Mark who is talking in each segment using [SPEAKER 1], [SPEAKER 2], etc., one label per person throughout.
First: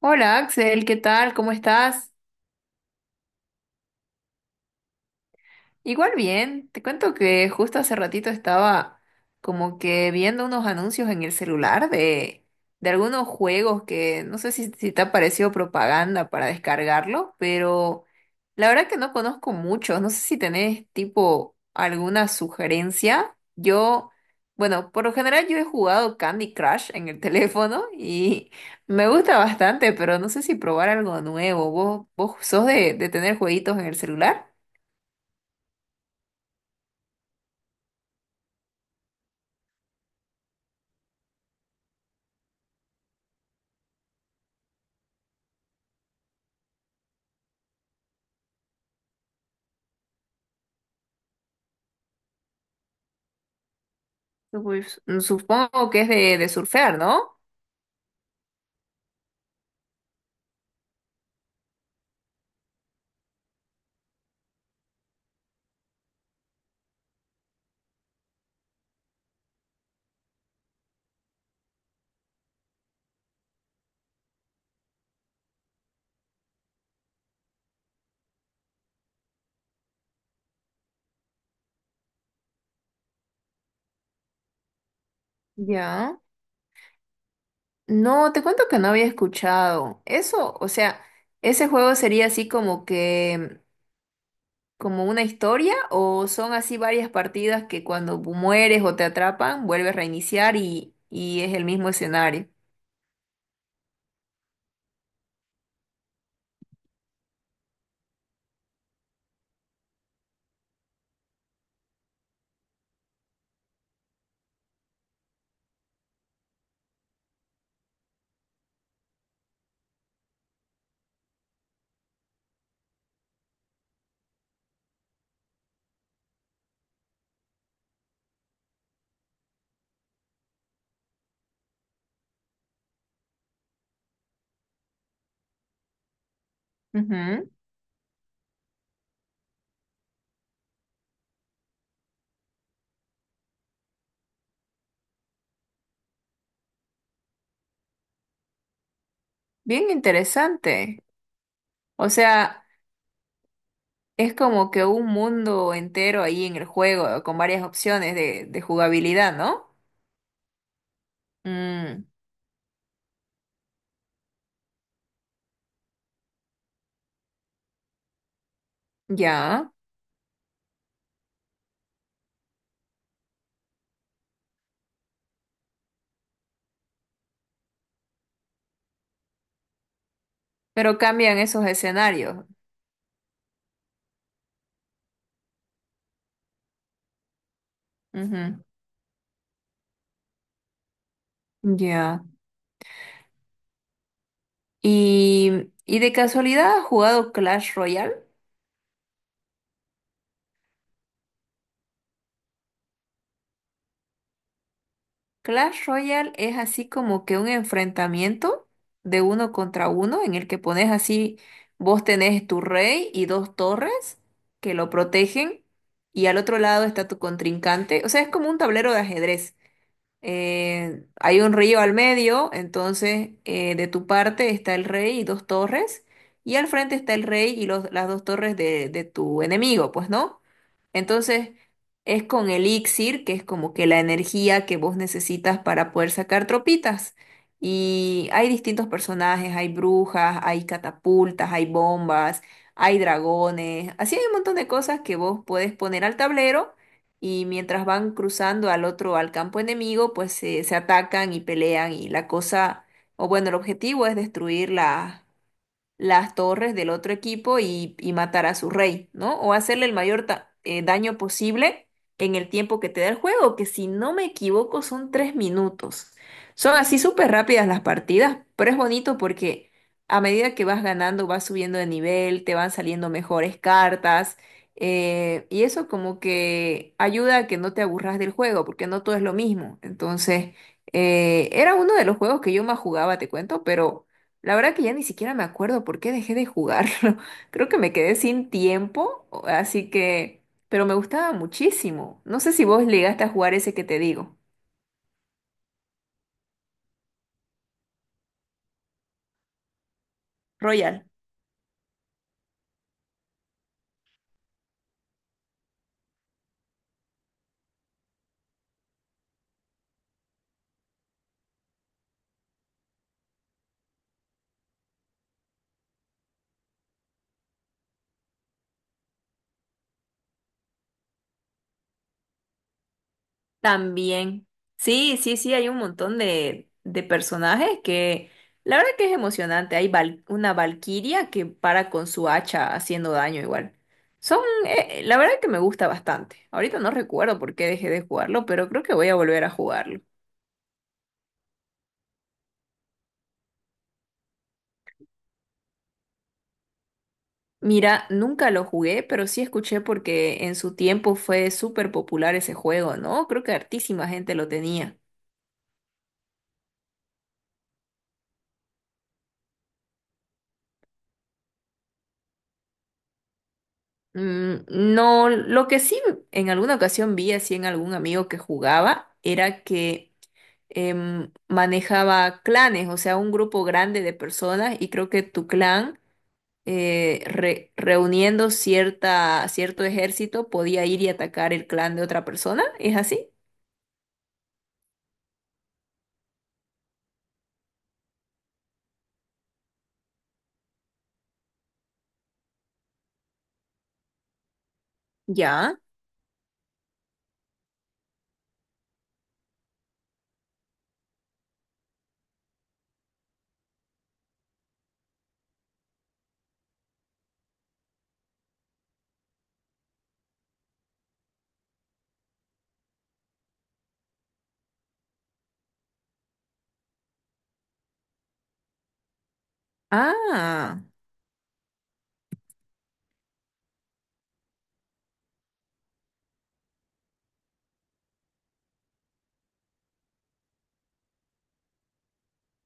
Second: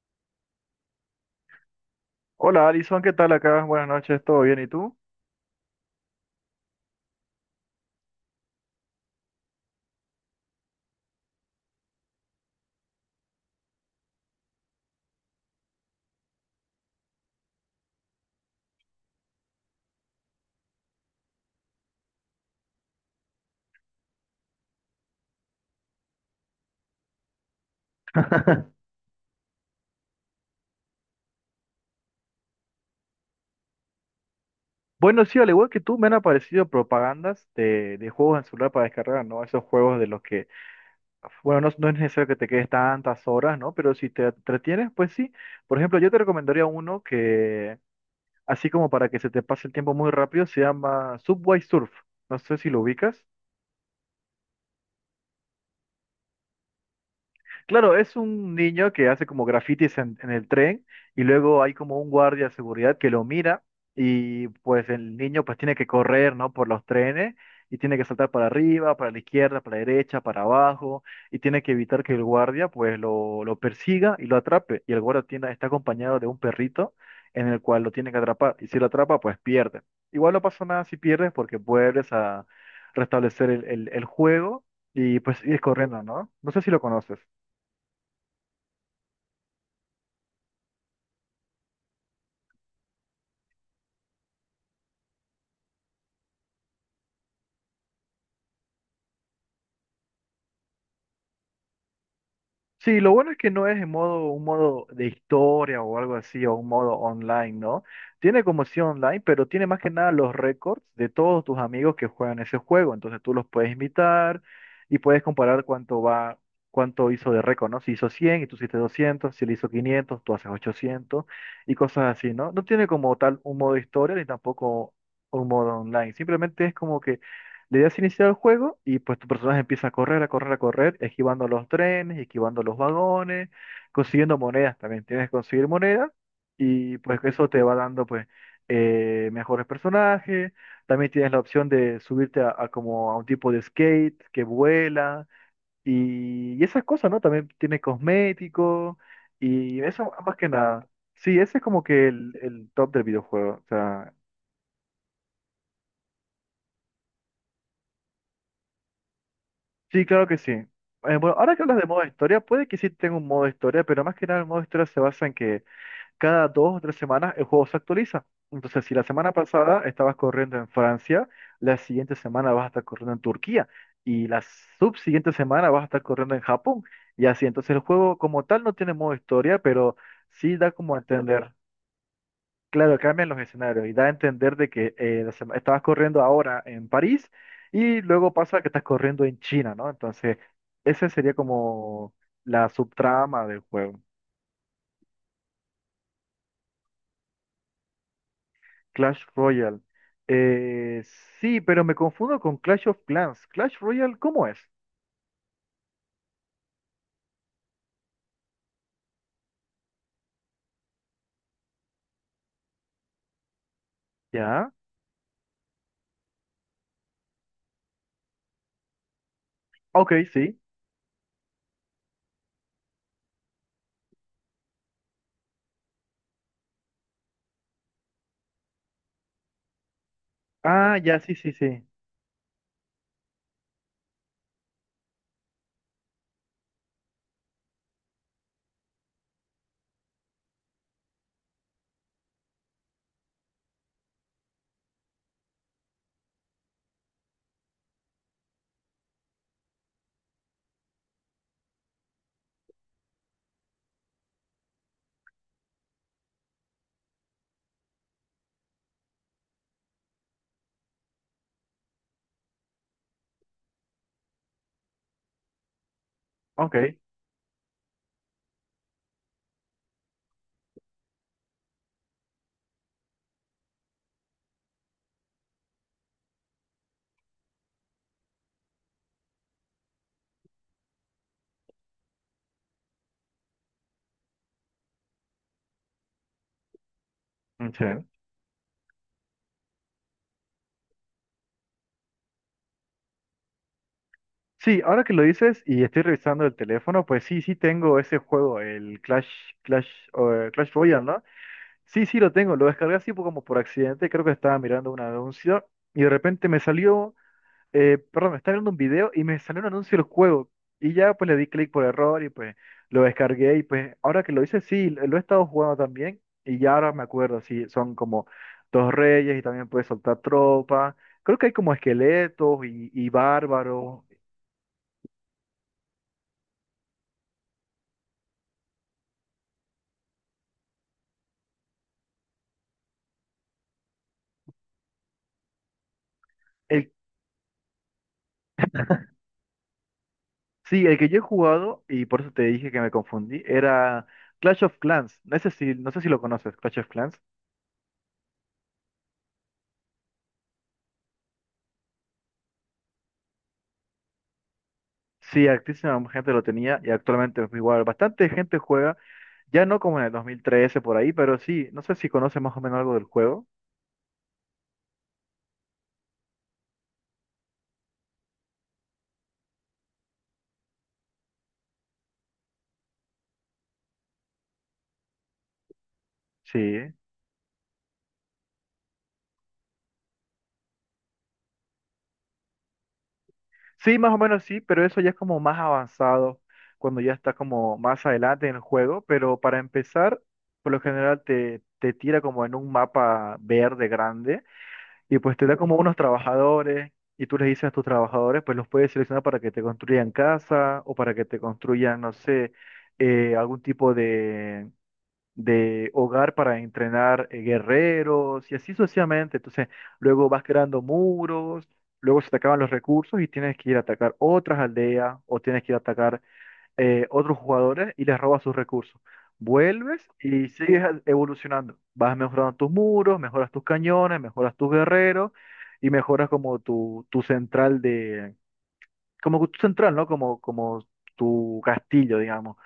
[SPEAKER 1] Hola Axel, ¿qué tal? ¿Cómo estás?
[SPEAKER 2] Hola Alison, ¿qué tal acá? Buenas noches, ¿todo bien? ¿Y tú?
[SPEAKER 1] Igual bien, te cuento que justo hace ratito estaba como que viendo unos anuncios en el celular de algunos juegos que no sé si te ha parecido propaganda para descargarlo, pero la verdad que no conozco muchos, no sé si tenés tipo alguna sugerencia. Yo, bueno, por lo general yo he jugado Candy Crush en el teléfono y me gusta bastante, pero no sé si probar algo nuevo. ¿Vos sos de tener jueguitos en el celular?
[SPEAKER 2] Bueno, sí, al igual que tú, me han aparecido propagandas de juegos en celular para descargar, ¿no? Esos juegos de los que, bueno, no es necesario que te quedes tantas horas, ¿no? Pero si te entretienes, pues sí. Por ejemplo, yo te recomendaría uno que, así como para que se te pase el tiempo muy rápido, se llama Subway Surf. No sé si lo ubicas.
[SPEAKER 1] Surf- supongo que es de surfear, ¿no?
[SPEAKER 2] Claro, es un niño que hace como grafitis en el tren y luego hay como un guardia de seguridad que lo mira y pues el niño pues tiene que correr, ¿no? Por los trenes y tiene que saltar para arriba, para la izquierda, para la derecha, para abajo y tiene que evitar que el guardia pues lo persiga y lo atrape. Y el guardia tiene, está acompañado de un perrito en el cual lo tiene que atrapar y si lo atrapa pues pierde. Igual no pasa nada si pierdes porque vuelves a restablecer el juego y pues ir corriendo,
[SPEAKER 1] Ya.
[SPEAKER 2] ¿no? No sé si lo conoces.
[SPEAKER 1] No, te cuento que no había escuchado. Eso, o sea, ese juego sería así como que, como una historia, o son así varias partidas que cuando mueres o te atrapan, vuelves a reiniciar y es el mismo escenario.
[SPEAKER 2] Sí, lo bueno es que no es en modo, un modo de historia o algo así, o un modo online, ¿no? Tiene como si online, pero tiene más que nada los récords de todos tus amigos que juegan ese juego. Entonces tú los puedes invitar y puedes comparar cuánto va, cuánto hizo de récord, ¿no? Si hizo 100 y tú hiciste 200, si él hizo 500, tú haces 800 y cosas así, ¿no? No tiene como tal un modo historia ni tampoco un modo online. Simplemente es como que le das iniciar el juego y pues tu personaje empieza a correr, a correr, a correr, esquivando los trenes, esquivando los vagones, consiguiendo monedas también. Tienes que conseguir monedas y pues eso
[SPEAKER 1] Ujú.
[SPEAKER 2] te va dando pues mejores personajes. También tienes la opción de subirte a como a un tipo de skate que vuela y esas cosas, ¿no? También tiene cosméticos y
[SPEAKER 1] Bien
[SPEAKER 2] eso más que nada.
[SPEAKER 1] interesante.
[SPEAKER 2] Sí, ese es como que
[SPEAKER 1] O sea,
[SPEAKER 2] el top del videojuego. O sea,
[SPEAKER 1] es como que un mundo entero ahí en el juego, con varias opciones de jugabilidad, ¿no?
[SPEAKER 2] sí, claro que sí. Bueno, ahora que hablas de modo
[SPEAKER 1] Mm,
[SPEAKER 2] historia, puede que sí tenga un modo historia, pero más que nada el modo historia se basa en que cada dos o tres semanas el juego se actualiza. Entonces, si la semana
[SPEAKER 1] ya.
[SPEAKER 2] pasada estabas corriendo en Francia, la siguiente semana vas a estar corriendo en Turquía y la subsiguiente semana vas a estar corriendo en Japón. Y así, entonces el juego como tal no tiene modo historia, pero sí da como
[SPEAKER 1] Pero
[SPEAKER 2] a
[SPEAKER 1] cambian
[SPEAKER 2] entender.
[SPEAKER 1] esos escenarios.
[SPEAKER 2] Claro, cambian los escenarios y da a entender de que la estabas corriendo ahora en París y luego pasa
[SPEAKER 1] Ujú.
[SPEAKER 2] que estás corriendo en China, ¿no? Entonces, esa sería como
[SPEAKER 1] Ya.
[SPEAKER 2] la subtrama del juego.
[SPEAKER 1] Y de casualidad has jugado Clash Royale.
[SPEAKER 2] Clash Royale. Eh, sí, pero me confundo con Clash of Clans. Clash Royale, ¿cómo es?
[SPEAKER 1] Clash Royale es así como que un enfrentamiento de uno contra uno en el que pones así, vos tenés tu rey y dos torres
[SPEAKER 2] ¿Ya?
[SPEAKER 1] que lo protegen y al otro lado está tu contrincante. O sea, es como un tablero de ajedrez,
[SPEAKER 2] Ok, sí.
[SPEAKER 1] hay un río al medio, entonces, de tu parte está el rey y dos torres, y al frente está el rey y los- las dos torres de tu enemigo, pues, ¿no?
[SPEAKER 2] Ah, ya, sí, sí,
[SPEAKER 1] Entonces
[SPEAKER 2] sí.
[SPEAKER 1] es con elixir, que es como que la energía que vos necesitas para poder sacar tropitas. Y hay distintos personajes, hay brujas, hay catapultas, hay bombas, hay dragones, así hay un montón de cosas que vos puedes poner al tablero y mientras van cruzando al otro, al campo enemigo, pues se atacan y pelean y la cosa, o bueno, el objetivo es destruir la- las torres del otro equipo y matar a su rey, ¿no? O hacerle el mayor ta- daño posible en el tiempo que te da el juego, que si no me equivoco son 3 minutos. Son
[SPEAKER 2] Ok.
[SPEAKER 1] así súper rápidas las partidas, pero es bonito porque a medida que vas ganando, vas subiendo de nivel, te van saliendo mejores cartas. Y eso como que ayuda a que no te aburras del juego, porque no todo es lo mismo. Entonces, era uno de los juegos que yo más jugaba, te cuento, pero la verdad que ya ni siquiera me acuerdo por qué dejé de jugarlo. Creo que me
[SPEAKER 2] Sí.
[SPEAKER 1] quedé sin tiempo, o- así que... Pero me gustaba muchísimo. No sé si vos llegaste a jugar ese que te digo.
[SPEAKER 2] Sí, ahora que lo dices y estoy revisando el teléfono, pues sí, sí tengo ese juego, el Clash, Clash, Clash
[SPEAKER 1] Royal.
[SPEAKER 2] Royale, ¿no? Sí, sí, lo tengo. Lo descargué así como por accidente. Creo que estaba mirando un anuncio y de repente me salió, perdón, me estaba viendo un video y me salió un anuncio del juego. Y ya pues le di clic por error y pues lo descargué y pues ahora que lo hice, sí, lo he estado jugando también y ya ahora me acuerdo, sí, son como dos reyes y también puedes soltar tropas. Creo que hay como esqueletos y bárbaros.
[SPEAKER 1] También. Sí, sí, sí, hay un montón de personajes que... La verdad que es emocionante. Hay val- una valquiria que para con su hacha haciendo daño igual. Son... la verdad que me gusta bastante. Ahorita no
[SPEAKER 2] El,
[SPEAKER 1] recuerdo por qué dejé de jugarlo, pero creo que voy a volver a jugarlo.
[SPEAKER 2] sí, el que yo he jugado y por eso te dije que me confundí, era Clash of Clans. No sé si, no sé si lo conoces, Clash of Clans.
[SPEAKER 1] Mira, nunca lo jugué, pero sí escuché porque en su tiempo fue súper popular ese juego, ¿no? Creo que hartísima gente lo tenía.
[SPEAKER 2] Sí, altísima gente lo tenía y actualmente es igual. Bastante gente juega, ya no como en el 2013 por ahí, pero sí, no sé si conoce más o menos algo del juego.
[SPEAKER 1] No, lo que sí en alguna ocasión vi así en algún amigo que jugaba era que manejaba clanes, o sea, un grupo grande de personas y creo que tu clan,
[SPEAKER 2] Sí,
[SPEAKER 1] re- reuniendo cierta, cierto ejército podía ir y atacar el clan de otra persona, ¿es así?
[SPEAKER 2] sí, más o menos sí, pero eso ya es como más avanzado cuando ya está como más adelante en el juego. Pero para empezar, por lo general te tira como en un mapa verde grande y pues te da como
[SPEAKER 1] Ya.
[SPEAKER 2] unos trabajadores y tú les dices a tus trabajadores, pues los puedes seleccionar para que te construyan casa o para que te construyan, no sé, algún tipo de hogar para entrenar guerreros y así sucesivamente. Entonces, luego vas creando muros, luego se te acaban los recursos y tienes que ir a atacar otras aldeas o tienes que ir a atacar otros jugadores y les robas sus recursos. Vuelves y
[SPEAKER 1] Ah.
[SPEAKER 2] sigues evolucionando. Vas mejorando tus muros, mejoras tus cañones, mejoras tus guerreros y mejoras como tu central de... Como tu central, ¿no? Como, como tu castillo, digamos.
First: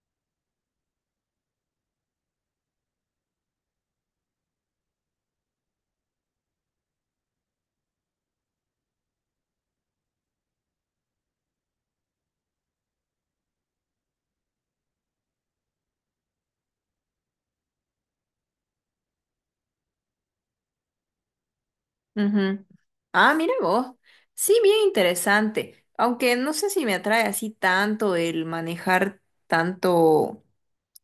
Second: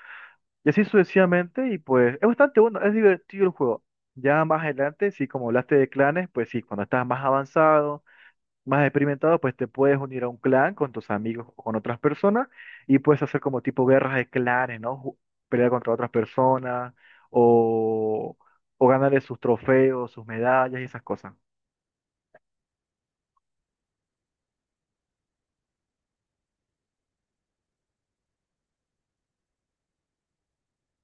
[SPEAKER 2] Y así sucesivamente, y pues es bastante bueno, es divertido el juego. Ya más adelante, sí, como hablaste de clanes, pues sí, cuando estás más avanzado, más experimentado, pues te puedes unir a un clan con tus amigos o con otras personas y puedes hacer como tipo guerras de clanes, ¿no? Pelear contra otras personas o, o ganarle sus trofeos, sus medallas y esas cosas.
[SPEAKER 1] Ujú. Ah, mira vos. Sí, bien interesante. Aunque no sé si me atrae así tanto el manejar tanto,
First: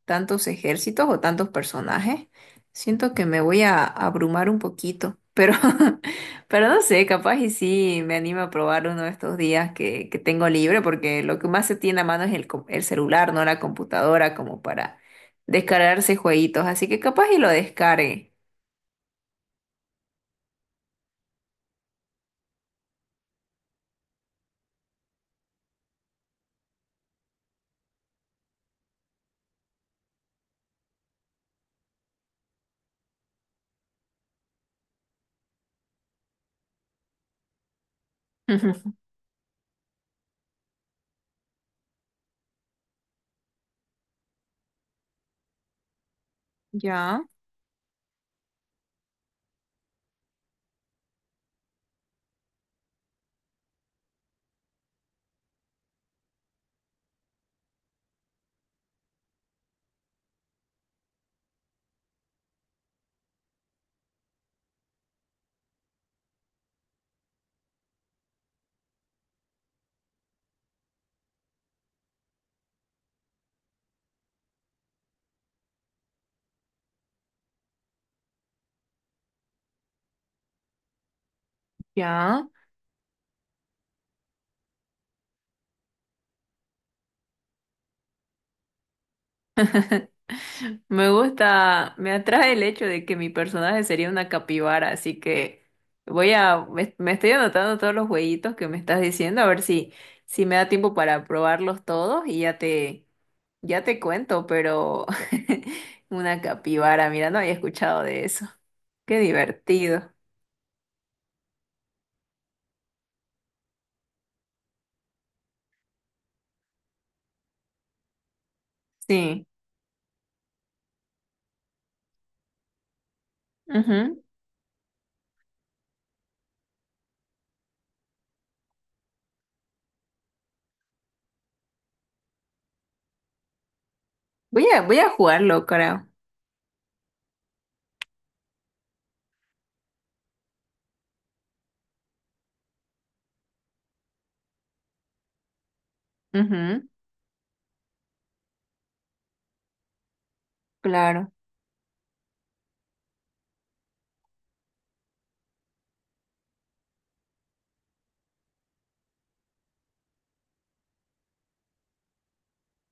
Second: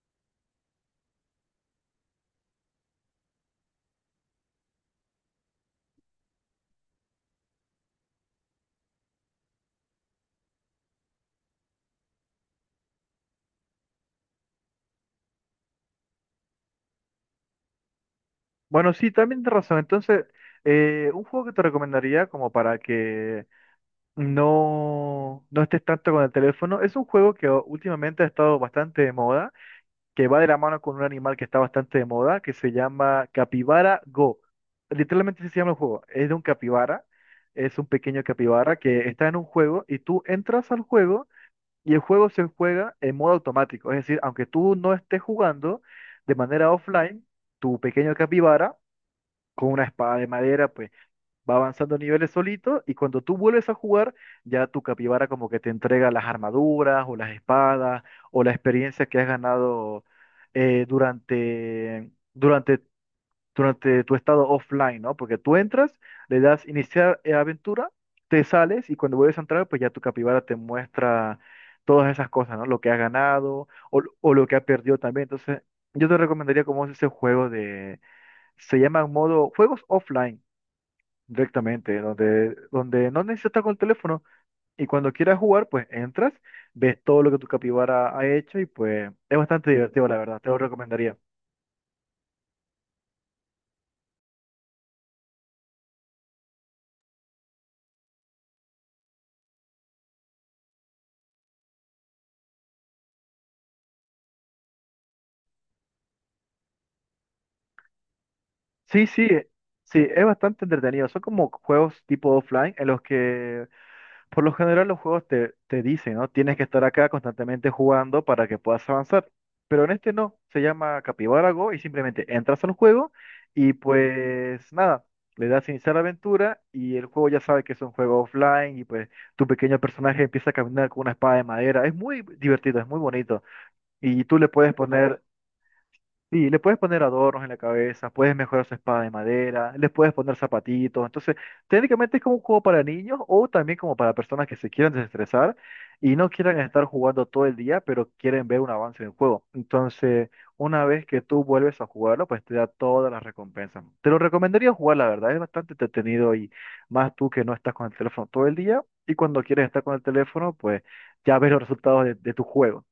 [SPEAKER 1] tantos ejércitos o tantos personajes. Siento que me voy a abrumar un poquito. Pero, pero no sé, capaz y sí me animo a probar uno de estos días que tengo libre, porque lo que más se tiene a mano es el, co- el celular, no la computadora, como para descargarse jueguitos. Así que capaz y lo descargue.
[SPEAKER 2] Bueno, sí, también tienes razón. Entonces, un juego que te recomendaría como para que no estés tanto con el teléfono. Es un juego que últimamente ha estado bastante de moda, que va de la mano con un animal que está bastante de moda, que se llama Capibara Go. Literalmente así se llama el juego. Es de un capibara, es un pequeño capibara que está en un juego y tú entras al juego y el juego se juega en modo automático. Es decir, aunque tú no estés jugando de manera
[SPEAKER 1] Ya,
[SPEAKER 2] offline, tu pequeño capibara con una espada de madera, pues va avanzando niveles solito y cuando tú vuelves a jugar, ya tu capibara como que te entrega las armaduras o las espadas o la experiencia que has ganado eh, durante, durante, durante tu estado offline, ¿no? Porque tú entras, le das iniciar aventura, te sales y cuando vuelves a entrar, pues ya tu capibara te muestra todas esas cosas, ¿no? Lo que has ganado o lo que has perdido también. Entonces, yo te recomendaría como es ese juego de... Se llama modo juegos offline directamente,
[SPEAKER 1] ya.
[SPEAKER 2] donde, donde no necesitas estar con el teléfono y cuando quieras jugar, pues entras, ves todo lo que tu capibara ha hecho y pues es bastante divertido, la verdad, te lo
[SPEAKER 1] Me
[SPEAKER 2] recomendaría.
[SPEAKER 1] gusta, me atrae el hecho de que mi personaje sería una capibara, así que voy a me estoy anotando todos los jueguitos que me estás diciendo, a ver si me da tiempo para probarlos todos y ya ya te cuento, pero una capibara, mira, no había escuchado de eso.
[SPEAKER 2] Sí,
[SPEAKER 1] Qué
[SPEAKER 2] sí, sí,
[SPEAKER 1] divertido.
[SPEAKER 2] es bastante entretenido. Son como juegos tipo offline en los que por lo general los juegos te dicen, ¿no? Tienes que estar acá constantemente jugando para que puedas avanzar.
[SPEAKER 1] Sí.
[SPEAKER 2] Pero en este no, se llama Capybara Go y simplemente entras al juego y
[SPEAKER 1] Ujú.
[SPEAKER 2] pues nada, le das iniciar aventura y el juego ya sabe que es un juego offline y pues tu pequeño personaje empieza a caminar con una espada de madera. Es muy divertido, es muy bonito. Y tú le
[SPEAKER 1] Voy
[SPEAKER 2] puedes
[SPEAKER 1] voy a
[SPEAKER 2] poner
[SPEAKER 1] jugarlo, creo.
[SPEAKER 2] sí, le puedes poner adornos en la cabeza, puedes mejorar su espada de madera, les puedes poner zapatitos. Entonces, técnicamente es como un juego para niños o también como para personas que se quieran desestresar y no quieran estar
[SPEAKER 1] Ujú.
[SPEAKER 2] jugando todo el día, pero quieren ver un avance en el juego. Entonces, una vez que
[SPEAKER 1] Claro.
[SPEAKER 2] tú vuelves a jugarlo, pues te da todas las recompensas. Te lo recomendaría jugar, la verdad, es bastante entretenido y más tú que no estás con el teléfono todo el día y cuando quieres estar con el teléfono, pues ya ves los resultados de tu juego.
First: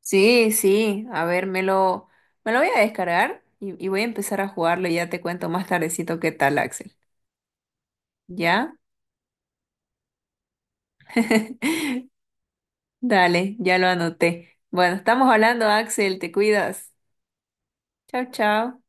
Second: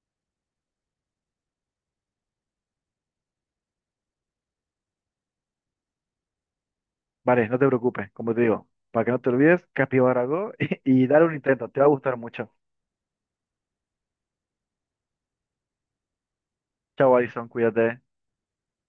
[SPEAKER 1] Sí, sí, a ver, me lo voy a descargar y voy a empezar a jugarlo y ya te cuento más tardecito qué tal, Axel.
[SPEAKER 2] Vale, no te preocupes, como te digo,
[SPEAKER 1] ¿Ya?
[SPEAKER 2] para que no te olvides, Capibara Go y dale un intento, te va a gustar mucho.
[SPEAKER 1] Dale, ya lo anoté. Bueno, estamos hablando, Axel, te cuidas.
[SPEAKER 2] Chao, Alison, cuídate.
[SPEAKER 1] Chao, chao.